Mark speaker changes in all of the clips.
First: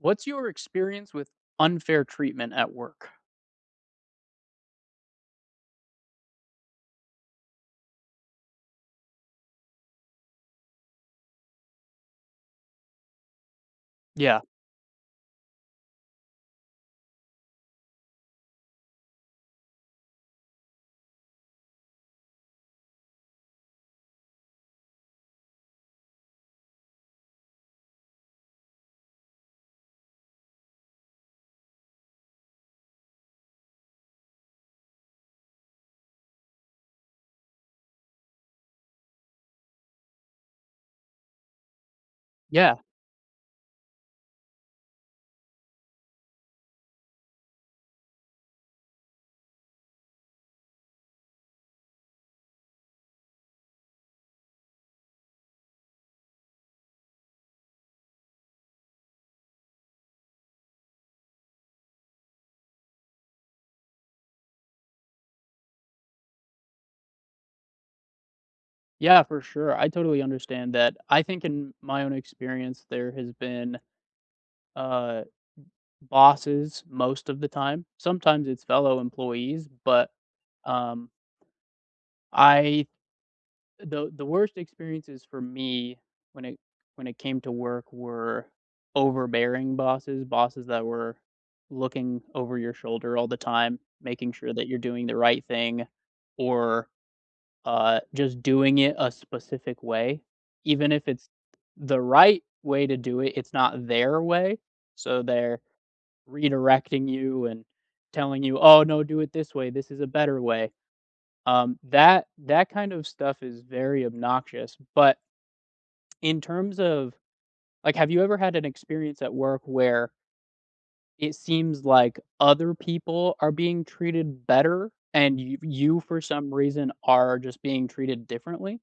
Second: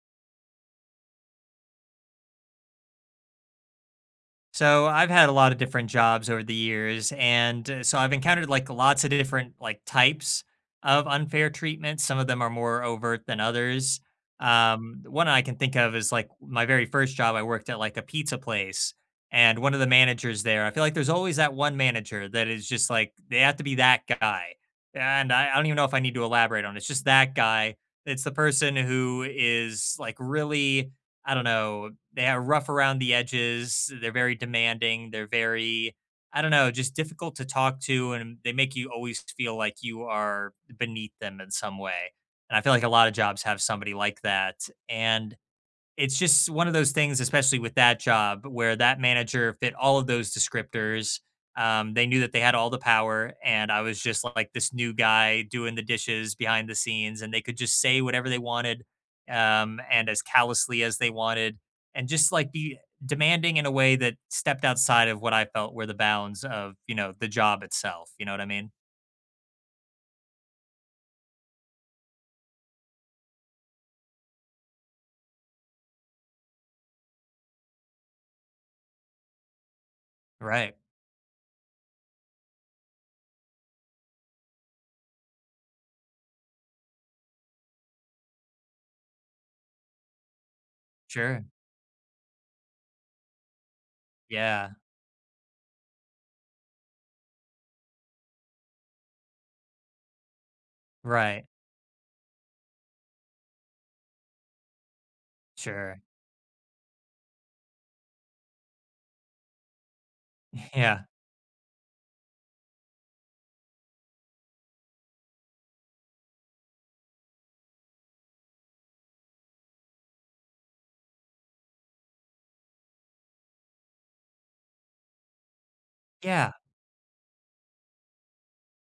Speaker 1: What's your experience with unfair treatment at work?
Speaker 2: So, I've had a lotta different jobs over the years, and so, I've encountered, like, lots a different, like, types of unfair treatments. Some of them are more overt than others.
Speaker 1: Yeah.
Speaker 2: Um, the one that I can think of is, like, my very 1st job, I worked at a pizza place. And one a the managers there I feel like there's always that one manager that is just, like, they have to be that guy. And I I don't even know if I need to elaborate on it. It's just that guy. It's the person who is, like, really, I don't know, they're rough around the edges. They're very demanding. They're very, I don't know, just difficult to talk to, and they make you always feel like you are beneath them in some way. And I feel
Speaker 1: Yeah.
Speaker 2: like a lotta jobs have somebody like that. And it's just one a those things, especially with that job, where that manager fit all of those descriptors. Um, they knew that they had all the power. And I was just, like, this new guy doing the dishes behind the scenes, and they could just say whatever they wanted, um, and as callously as they wanted, and just, like, be demanding in a way that stepped outside of what I felt were the bounds of, you know, the job itself. You know what I mean?
Speaker 1: Yeah, for sure. I totally understand that. I think in my own experience, there has been, uh, b bosses most of the time. Sometimes it's fellow employees. But,
Speaker 2: Right.
Speaker 1: um, I the the worst experiences for me when it when it came to work were overbearing bosses. Bosses that were
Speaker 2: Sure.
Speaker 1: looking over your shoulder all the time, making sure that
Speaker 2: Yeah.
Speaker 1: you're doing the right thing, or, uh, just doing it a specific way. Even if it's
Speaker 2: Right.
Speaker 1: the right way to do it, it's not their way. So, they're
Speaker 2: Sure.
Speaker 1: redirecting you, and telling you, "Oh, no, do it this way. This is a better way."
Speaker 2: Yeah.
Speaker 1: Um, that that kind of stuff is very obnoxious. But in terms of like, have you ever had an experience at work where it seems like other people are being treated better and you you, for some
Speaker 2: Yeah.
Speaker 1: reason, are just being treated differently?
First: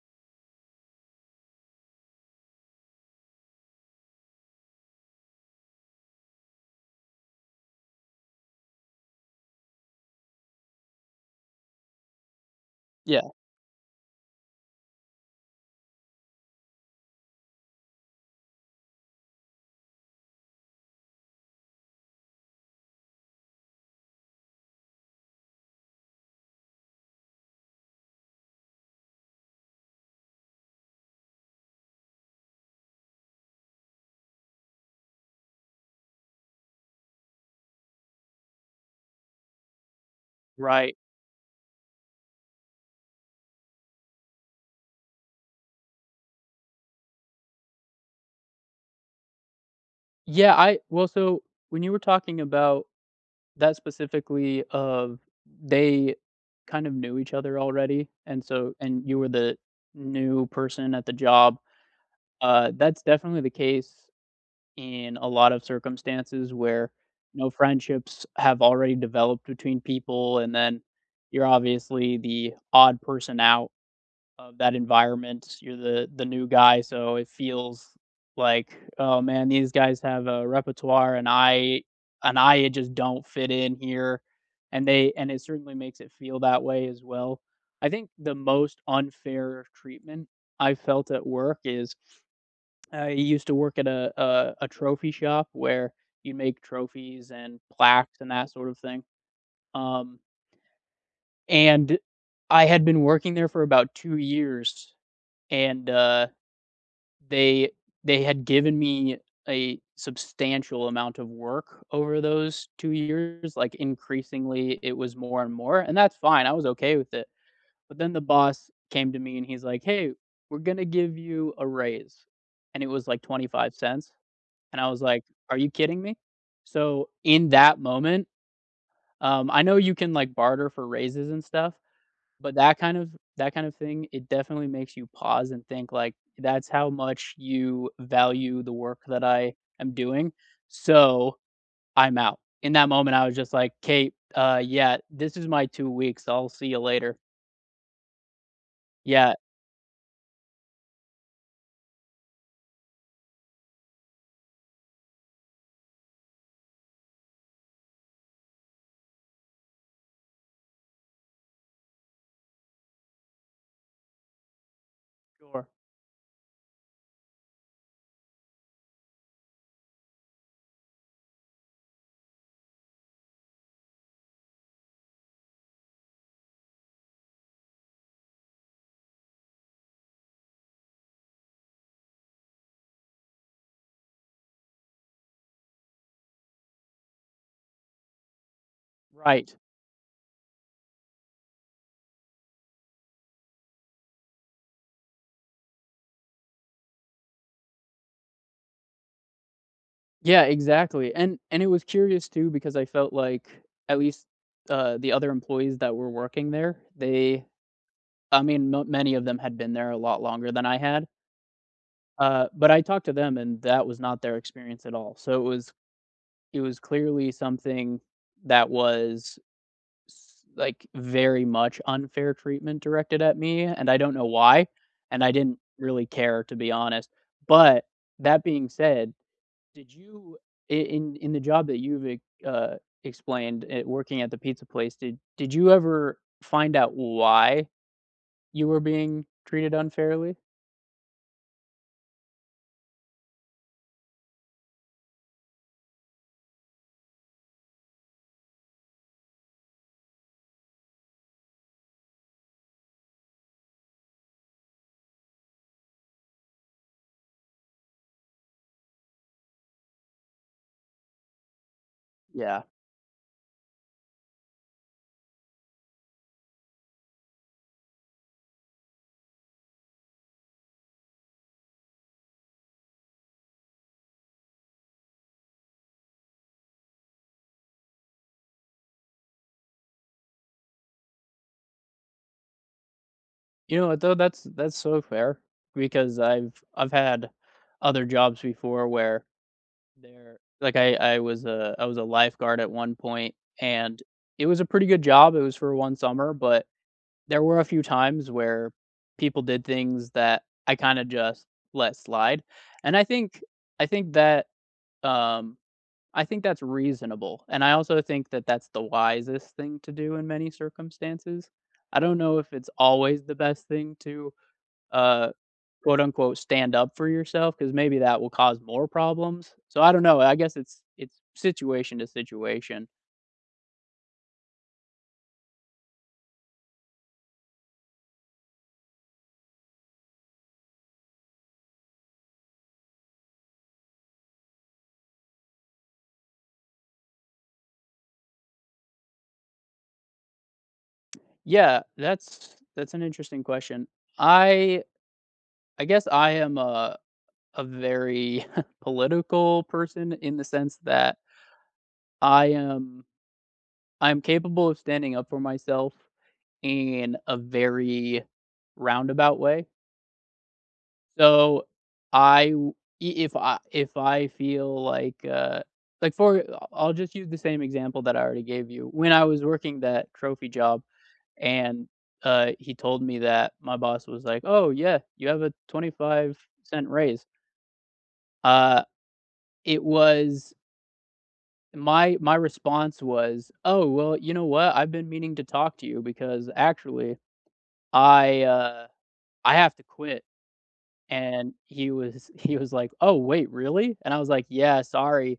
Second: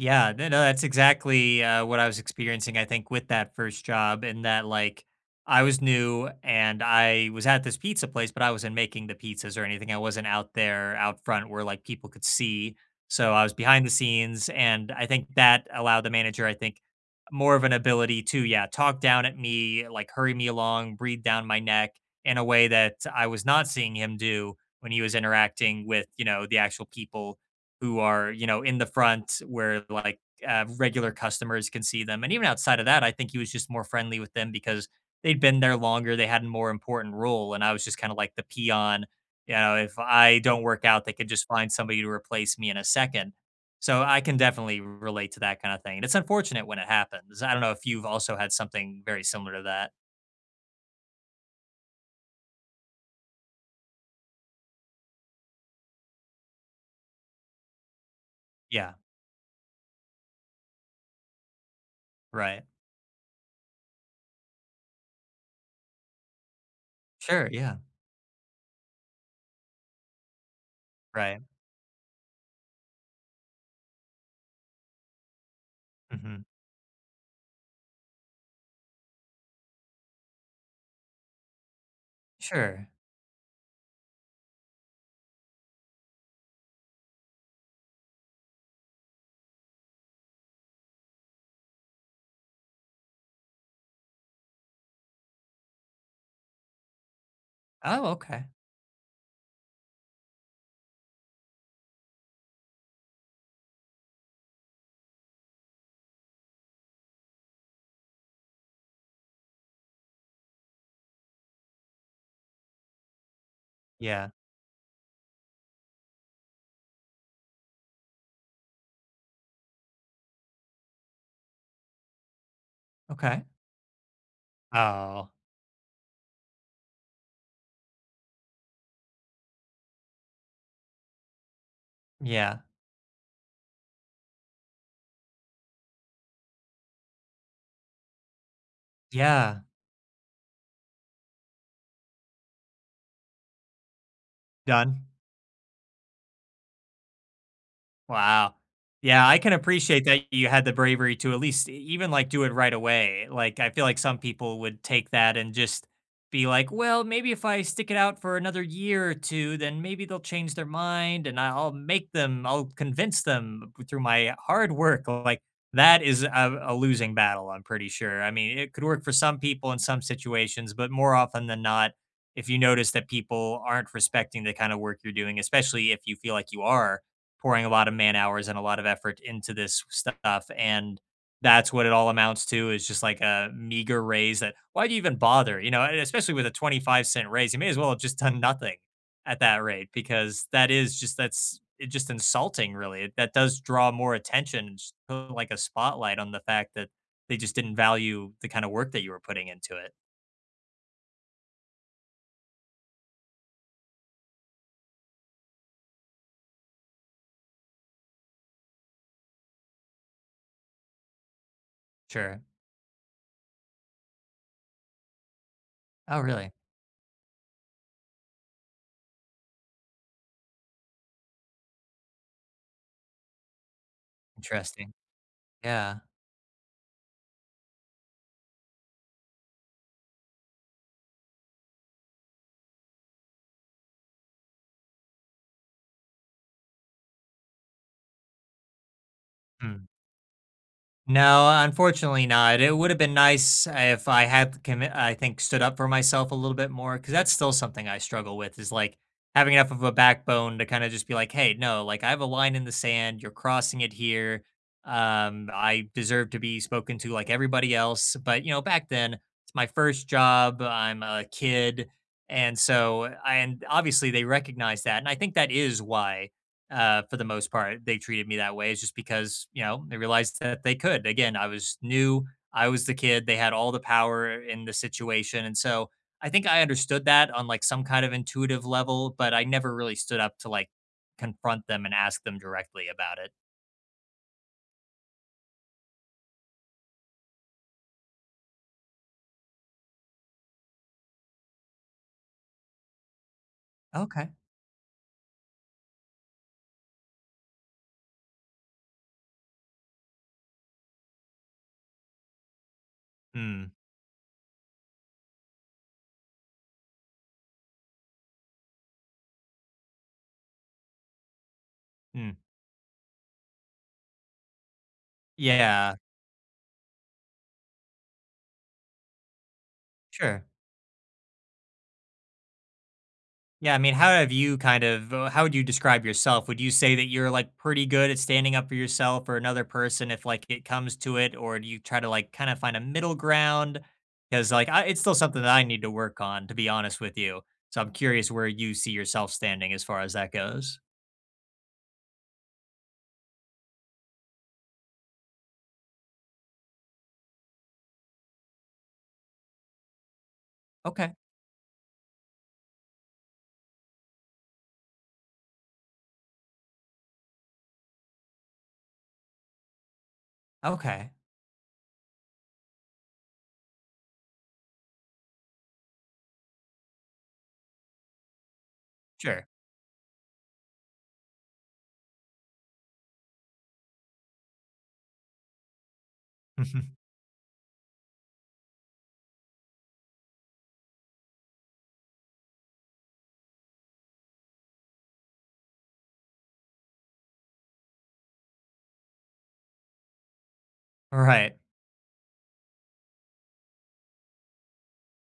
Speaker 2: Yeah, n no that's exactly, uh, what I was experiencing, I think, with that 1st job in that, like, I was new and I was at this pizza place, but I wasn't making the pizzas or anything; I wasn't out there, out front, where, like, people could see,
Speaker 1: Yeah.
Speaker 2: so I was behind the scenes and, I think, that allowed the manager, I think, more of an ability to, yeah, talk down at me, like hurry me along, breathe down my neck in a way that I was not seeing him do when he was interacting with, you know, the actual people who are, you know, in the front where, like, uh, regular customers can see them. And even outside of that, I think he was just more friendly with them because they'd been there longer, they had a more important role. And I was just kind of like the peon. Ya know, if I don't work
Speaker 1: Right.
Speaker 2: out, they could just find somebody to replace me in a second. So, I can definitely r relate to that kind of thing. It's unfortunate when it happens. I don't know if you've also had something very similar to that.
Speaker 1: Yeah, I well, so, when you were talking about that specifically of they kind of knew each other already, and so
Speaker 2: Yeah.
Speaker 1: and you were the new person at the job,
Speaker 2: Right.
Speaker 1: uh, that's definitely the case in a lot of circumstances where, no
Speaker 2: Sure, yeah.
Speaker 1: friendships have already developed between people, and then
Speaker 2: Right.
Speaker 1: you're obviously the odd person out of that environment, you're the the
Speaker 2: Mhm.
Speaker 1: new guy so it feels like, "Oh, man, these guys have a repertoire, and I and I, uh,
Speaker 2: Sure.
Speaker 1: just don't fit in here." And they and it certainly makes it feel that way as well. I think the most unfair treatment I felt at work is I used to work at a a trophy shop where you make trophies and
Speaker 2: Oh,
Speaker 1: plaques and that
Speaker 2: okay.
Speaker 1: sort of thing, um And I had been working there for about 2 years, and, uh, they they had given me a substantial amount of work over those 2 years, like,
Speaker 2: Yeah.
Speaker 1: increasingly, it was more and more, and that's fine I was okay with it. But then the boss came to me, and he's like, "Hey. We're gonna give you a raise". And it was, like,
Speaker 2: Okay.
Speaker 1: 25¢. And I was like,
Speaker 2: Oh.
Speaker 1: "Are you kidding me?" So, in that moment, um, I know you can, like, barter for raises and stuff, but
Speaker 2: Yeah.
Speaker 1: that kind of that kind of thing, it definitely makes you pause and think, like, "That's how much you value the work that I
Speaker 2: Yeah.
Speaker 1: am doing. So, I'm out." In that moment, I was just like, "Kate, uh, yeah,
Speaker 2: Done.
Speaker 1: this is my 2 weeks. I'll see you later."
Speaker 2: Wow. Yeah,
Speaker 1: Yeah.
Speaker 2: I can appreciate that you had the bravery to at least e even, like, do it right away. Like, I feel like some people would take that and just be like, "Well, maybe if I stick it out for another year or two, then maybe they'll change their mind and I I'll make them I'll convince them through my hard work," or like
Speaker 1: Sure.
Speaker 2: That is a a losing battle, I'm pretty sure. I mean, it could work for some people in some situations, but more often than not, if you notice that people aren't respecting the kind of work you're doing, especially if you feel like you are pouring a lot of man-hours and a lot of effort into this stuff and that's what it all amounts to, is just like a meager raise, that Why do you even bother, you know? Uh, especially with a 25¢ raise, you may as well have just done nothing at
Speaker 1: Right.
Speaker 2: that rate, because that is just that's it's just insulting, really. That does draw more attention, just like a spotlight on the fact that they just didn't value the kind of work that you were putting into it.
Speaker 1: Yeah, exactly. And and it was curious too because I felt like, at least, uh, the other employees that were working there, they I mean, not many of them had been there a lot longer than I had.
Speaker 2: Sure.
Speaker 1: Uh, but I talked to them, and that was not their experience at all. So it was
Speaker 2: Oh, really?
Speaker 1: it was clearly something, that was s like, very much unfair treatment directed at me, and I don't know why.
Speaker 2: Interesting.
Speaker 1: And I didn't
Speaker 2: Yeah.
Speaker 1: really care, to be honest. But, that being said, did you in in in the job that you've ex uh, explained at working at the pizza place, did did you ever find out why you were being treated
Speaker 2: Hmm.
Speaker 1: unfairly?
Speaker 2: No, unfortunately not. It would've been nice if I had the commi I think stood up for myself a little bit more 'cause that's still something I struggle with is, like, having enough of a backbone to kinda just be like, "Hey, no, like, I have a line in the sand you're crossing it here. Um, I deserve to be spoken to like everybody else," but, you know, back then, it's my 1st job, I'm a kid, and
Speaker 1: Yeah.
Speaker 2: so and obviously, they recognized that and I think that is why, uh, for the most part, they treated me that way, is just because, you know, they realized that they could. Again, I was new. I was the kid, they had all the power in the situation, and so I think I understood that on, like, some kind of intuitive level, but I never really stood up to, like, confront them and ask them directly about it.
Speaker 1: You know what, though? That's that's sorta fair because I've I've had other jobs before where there like, I I was a I was a lifeguard at one point, and
Speaker 2: Okay.
Speaker 1: it was a pretty good job. It was for 1 summer, but there were a few times where people did things that I kinda just let slide. And, I think
Speaker 2: Mm.
Speaker 1: I think that, um, I think that's reasonable. And I also think that that's the wisest thing to do in many circumstances. I don't know
Speaker 2: Mm.
Speaker 1: if it's always the best thing to, uh,
Speaker 2: Yeah.
Speaker 1: quote, unquote, "stand up for yourself," 'cause maybe that will cause more problems. So I don't know, I
Speaker 2: Sure.
Speaker 1: guess it's it's situation to situation.
Speaker 2: Yeah, I mean, how have you kind of uh, how do you describe yourself? Would you say that you're like pretty good at standing up for yourself or another person if, like, it comes to it? Or do you try to, like, kinda find a middle ground? 'Cause like, I It's still something that I need to work on, to be honest with you. So I'm curious where you see yourself standing as far as that goes.
Speaker 1: Yeah. That's that's an interesting question. I I guess I am a a very political person in the sense
Speaker 2: Okay.
Speaker 1: that I am I'm capable of standing up for myself in a very roundabout way.
Speaker 2: Okay.
Speaker 1: So, I w e if I if I feel like, uh, like for I I'll just use the same example that I already gave you. When I was
Speaker 2: Sure.
Speaker 1: working that trophy job and uh, he told me that my boss was like, “Oh, yeah you have a 25¢
Speaker 2: Mhm.
Speaker 1: raise.” Uh. It was my my response was, “Oh, well, you know what? I've been meaning to talk to you because, actually, I, uh, I have to quit.” And
Speaker 2: Right.
Speaker 1: he was he was like, “Oh, wait really?” And I was like, “Yeah sorry,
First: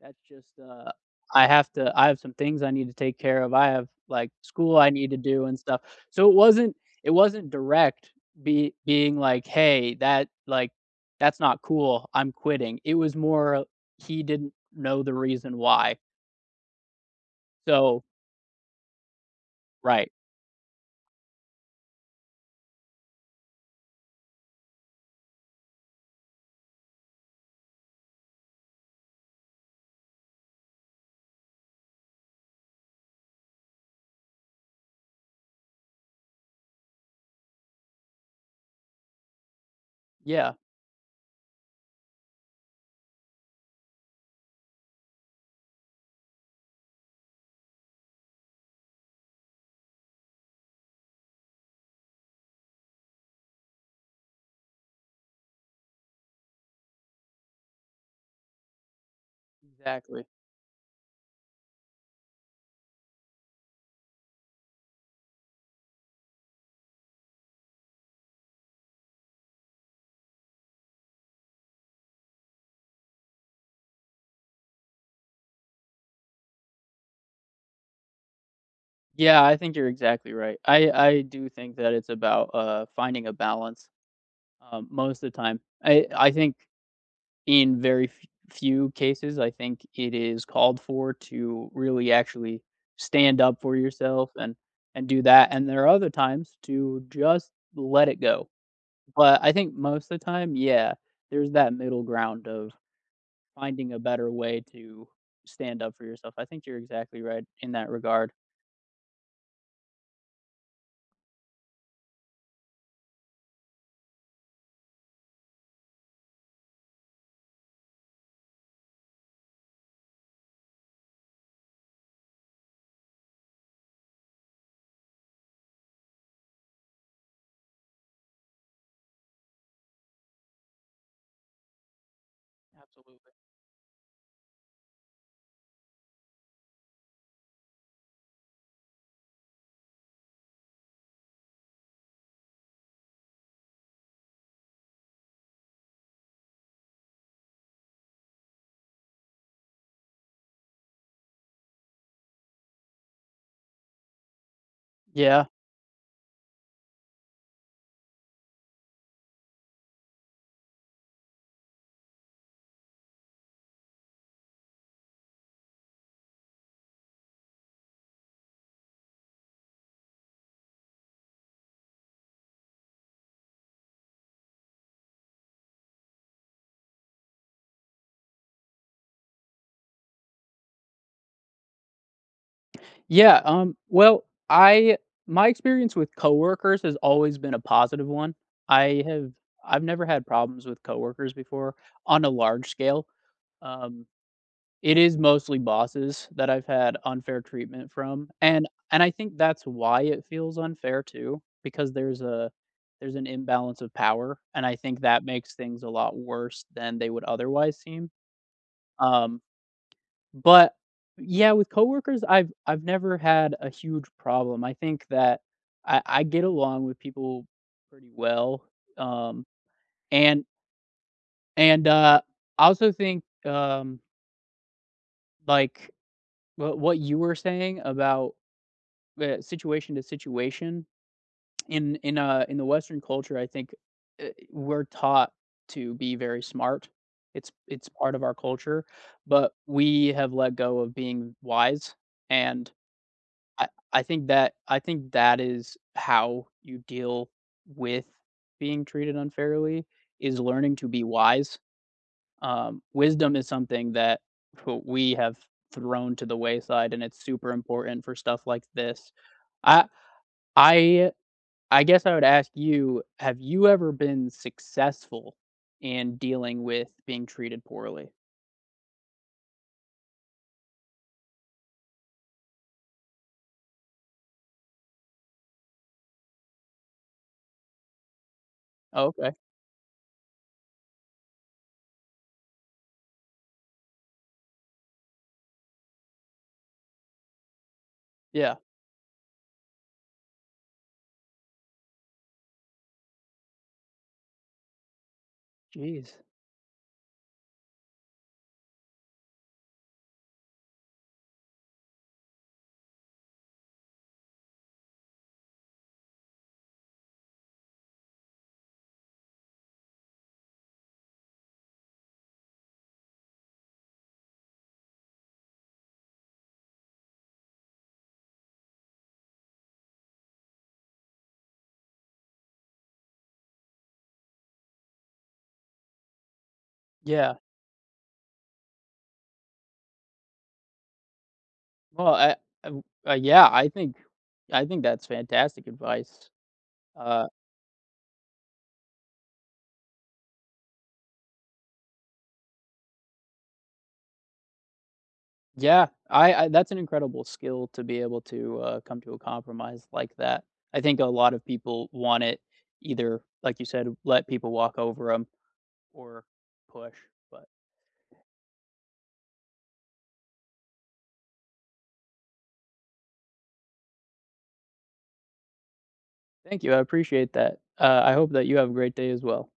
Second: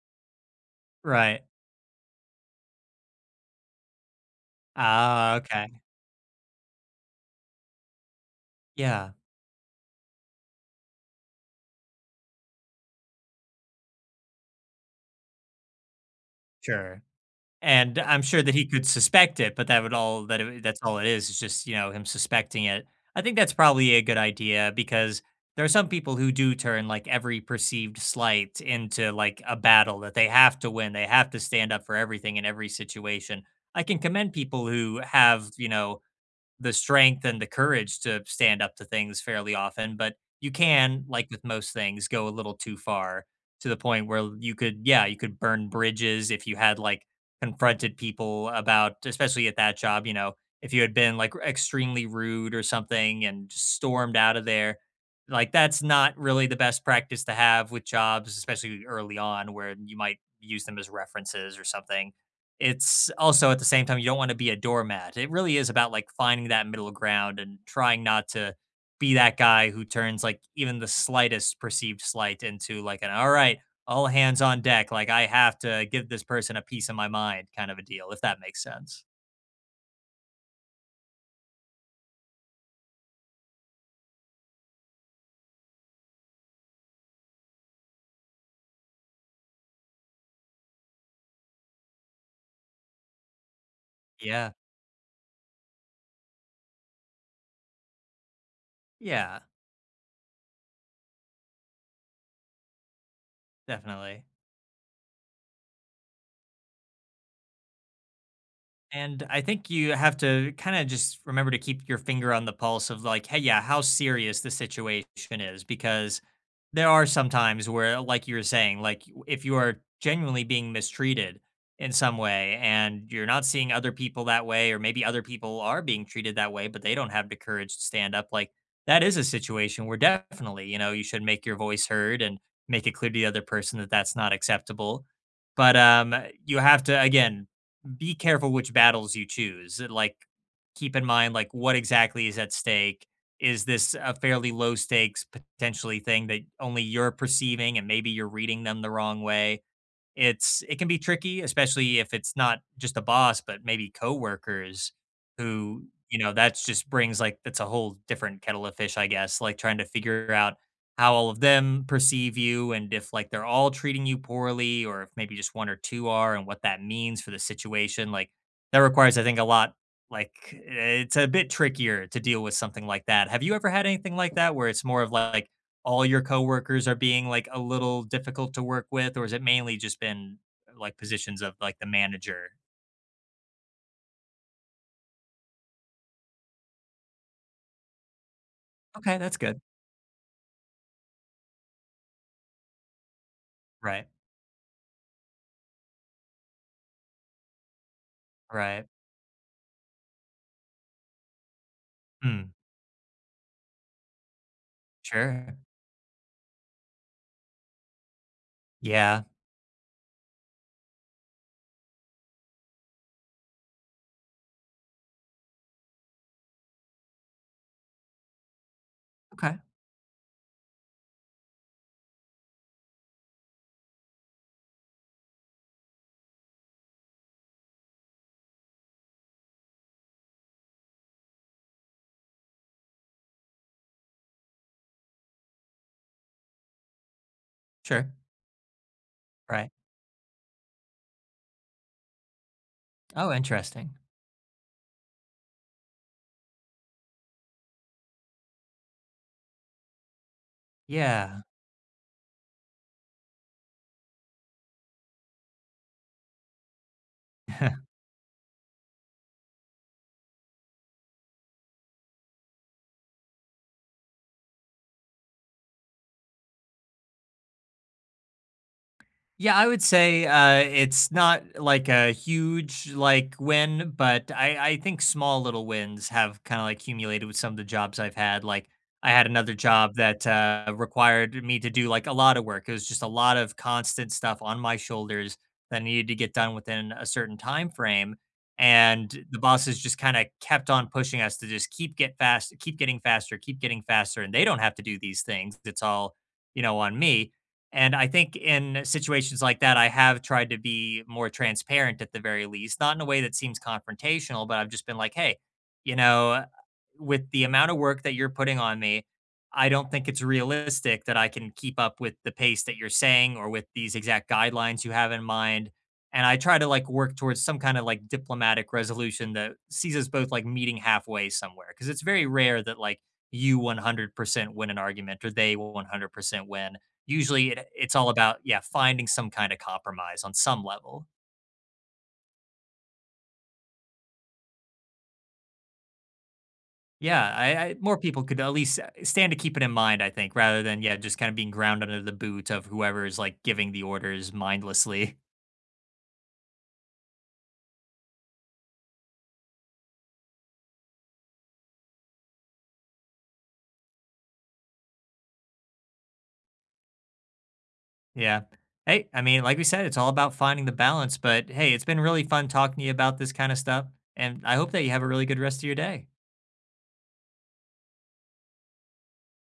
Speaker 1: that's just, uh,
Speaker 2: Right.
Speaker 1: I have to I have some things I need to take care of I have, like, school I need to
Speaker 2: Ah,
Speaker 1: do and
Speaker 2: okay.
Speaker 1: stuff” so it wasn't it wasn't direct be
Speaker 2: Yeah.
Speaker 1: being like, hey that, like that's not cool I'm quitting, it was more he didn't know the reason why.
Speaker 2: Sure, and
Speaker 1: So
Speaker 2: I'm sure that he could suspect it, but that would
Speaker 1: Right.
Speaker 2: all that it w that's all it is. It's just, you know, him suspecting it. I think that's probably a good idea because there are some people who do turn like every perceived slight into like, a battle that they have to win they have to stand up for everything in every situation. I can commend people who have, you know, the strength and the courage to stand up to things fairly often, but you
Speaker 1: Yeah.
Speaker 2: can, like with most things, go a little too far to the point where you could, yeah, you could burn bridges if you had like confronted people about especially at that job, you know if you had been, like, e extremely rude or something and stormed out of there, like, that's not really the best practice to have with jobs, especially early on where you might
Speaker 1: Exactly.
Speaker 2: use them as references or something. It's also, at the same time, you don't want be a doormat. It really is about like finding that middle ground and trying not to be that guy who turns, like, even the slightest perceived slight into an like “all right, all hands on deck, like I have to give this person a piece of my mind” kind of a deal, if that makes sense.
Speaker 1: Yeah, I think you're exactly right I I do think that it's about, uh, finding a balance, uh, most of the time. Eh, I think in very f few cases, I think it is called for to really, actually stand up for yourself
Speaker 2: Yeah.
Speaker 1: and and do that and there are other times to just let it go, but
Speaker 2: Yeah.
Speaker 1: I think most the time, yeah, there's that middle ground of finding a
Speaker 2: Definitely.
Speaker 1: better way to stand up for yourself, I think you're exactly right in that regard.
Speaker 2: And I think you have to kinda just remember to keep your finger on the pulse of, like, hey, yeah, how serious the situation is, because there are some times where, like you were saying, like, you if you are genuinely being mistreated, in some way, and you're not seeing other people that way, or maybe other people are being treated that way, but they don't have the courage to stand up, like That is a situation where, definitely, you know, you should make your voice heard and make it clear the
Speaker 1: Absolutely.
Speaker 2: other person that that's not acceptable. But, um, you have to again, be careful which battles you choose. Like, keep in mind, like, what exactly is at stake, is this a fairly low stakes, potentially, thing that only you're perceiving and maybe you're reading them the wrong way? It's It can be tricky. Especially if it's not just the boss, but maybe coworkers
Speaker 1: Yeah.
Speaker 2: who, you know, that's just brings like that's a whole different kettle of fish, I guess, like, trying to figure out how all of them perceive you and if, like, they're all treating you poorly. Or if maybe just 1 or 2 are and what that means for the situation, like, that requires, I think, a lot like, it's a bit trickier to deal with something like that. Have you ever had anything like that where it's more of like all your coworkers are being, like, a little difficult to work with? Or is it mainly just been, like, positions of, like, the manager?
Speaker 1: Yeah. Um. Well, I my experience with coworkers has always been a positive one. I
Speaker 2: Okay,
Speaker 1: have
Speaker 2: that's good.
Speaker 1: I've never had problems with coworkers before on a large scale. Um,
Speaker 2: Right.
Speaker 1: it is mostly bosses that I've had unfair treatment from. And
Speaker 2: Right.
Speaker 1: and I think that's why it feels unfair too. Because there's a
Speaker 2: Mhm.
Speaker 1: there's an imbalance of power, and I think that makes
Speaker 2: Sure.
Speaker 1: things a lot worse than they would otherwise seem.
Speaker 2: Yeah.
Speaker 1: Um But Yeah, with coworkers, I've I've never had a huge problem. I think that I I get along with people pretty well. Um.
Speaker 2: Okay.
Speaker 1: And and, uh, I also think, um like, wh what you were saying about the situation to situation. In in a in the Western culture, I think, uh, we're taught to be very smart. It's it's
Speaker 2: Sure.
Speaker 1: part of our culture. But
Speaker 2: Right.
Speaker 1: we have let go of being wise. And
Speaker 2: Oh,
Speaker 1: I
Speaker 2: interesting.
Speaker 1: I think that I think that is how you deal with being treated unfairly, is learning to be
Speaker 2: Yeah.
Speaker 1: wise. Um, wisdom is something that wh we have thrown to the wayside, and it's super important for stuff like this. I I I guess I would ask you, have you ever been successful in dealing with being treated poorly?
Speaker 2: Yeah, I would say, uh, it's not, like, a huge, like, win, but I I think small little wins have kinda, like, accumulated with some of the jobs I've had, like,
Speaker 1: Oh,
Speaker 2: I had
Speaker 1: okay.
Speaker 2: another job that, uh, required me to do, like, a lot of work, it was just a lot of constant stuff on my shoulders that needed to get done within a certain timeframe,
Speaker 1: Yeah.
Speaker 2: and the bosses just kinda kept on pushing us to just keep get fast keep getting faster, keep getting faster, and they don't have to do these things, it's all,
Speaker 1: Jeez.
Speaker 2: you know, on me. And I think in situations like that, I have tried to be more transparent, at the very least, not in a way that seems confrontational, but I've just been like, "Hey, you know, with the amount of work that you're putting on me, I don't think it's realistic that I can keep up with the pace that you're saying or with these exact guidelines you have in mind." And I try to, like, work towards some kinda like diplomatic resolution that sees us both, like, meeting halfway somewhere, 'cause it's very rare that, like, you 100% win an argument or they will 100% win.
Speaker 1: Yeah.
Speaker 2: Usually, eh, it's all about yeah, finding some kinda compromise on some level.
Speaker 1: Well, I I w I yeah, I think I think that's fantastic advice. Uh
Speaker 2: Yeah, I I more people could at least, uh, stand to keep it in mind, I think, rather than, yeah, just kinda being ground under the boot of whoever's, like, giving the orders mindlessly.
Speaker 1: Yeah. I I That's an incredible skill to be able to, uh, come to a compromise like that. I think a lot of people want it either, like you said, let people walk over them or push, but
Speaker 2: Yeah. Hey, I mean, like we said, it's all about finding the balance. But hey, it's been really fun talking to you about this kinda stuff, and I hope that you have a really good rest of your day.
Speaker 1: Thank you, I appreciate that. Uh, I hope that you have a great day as well.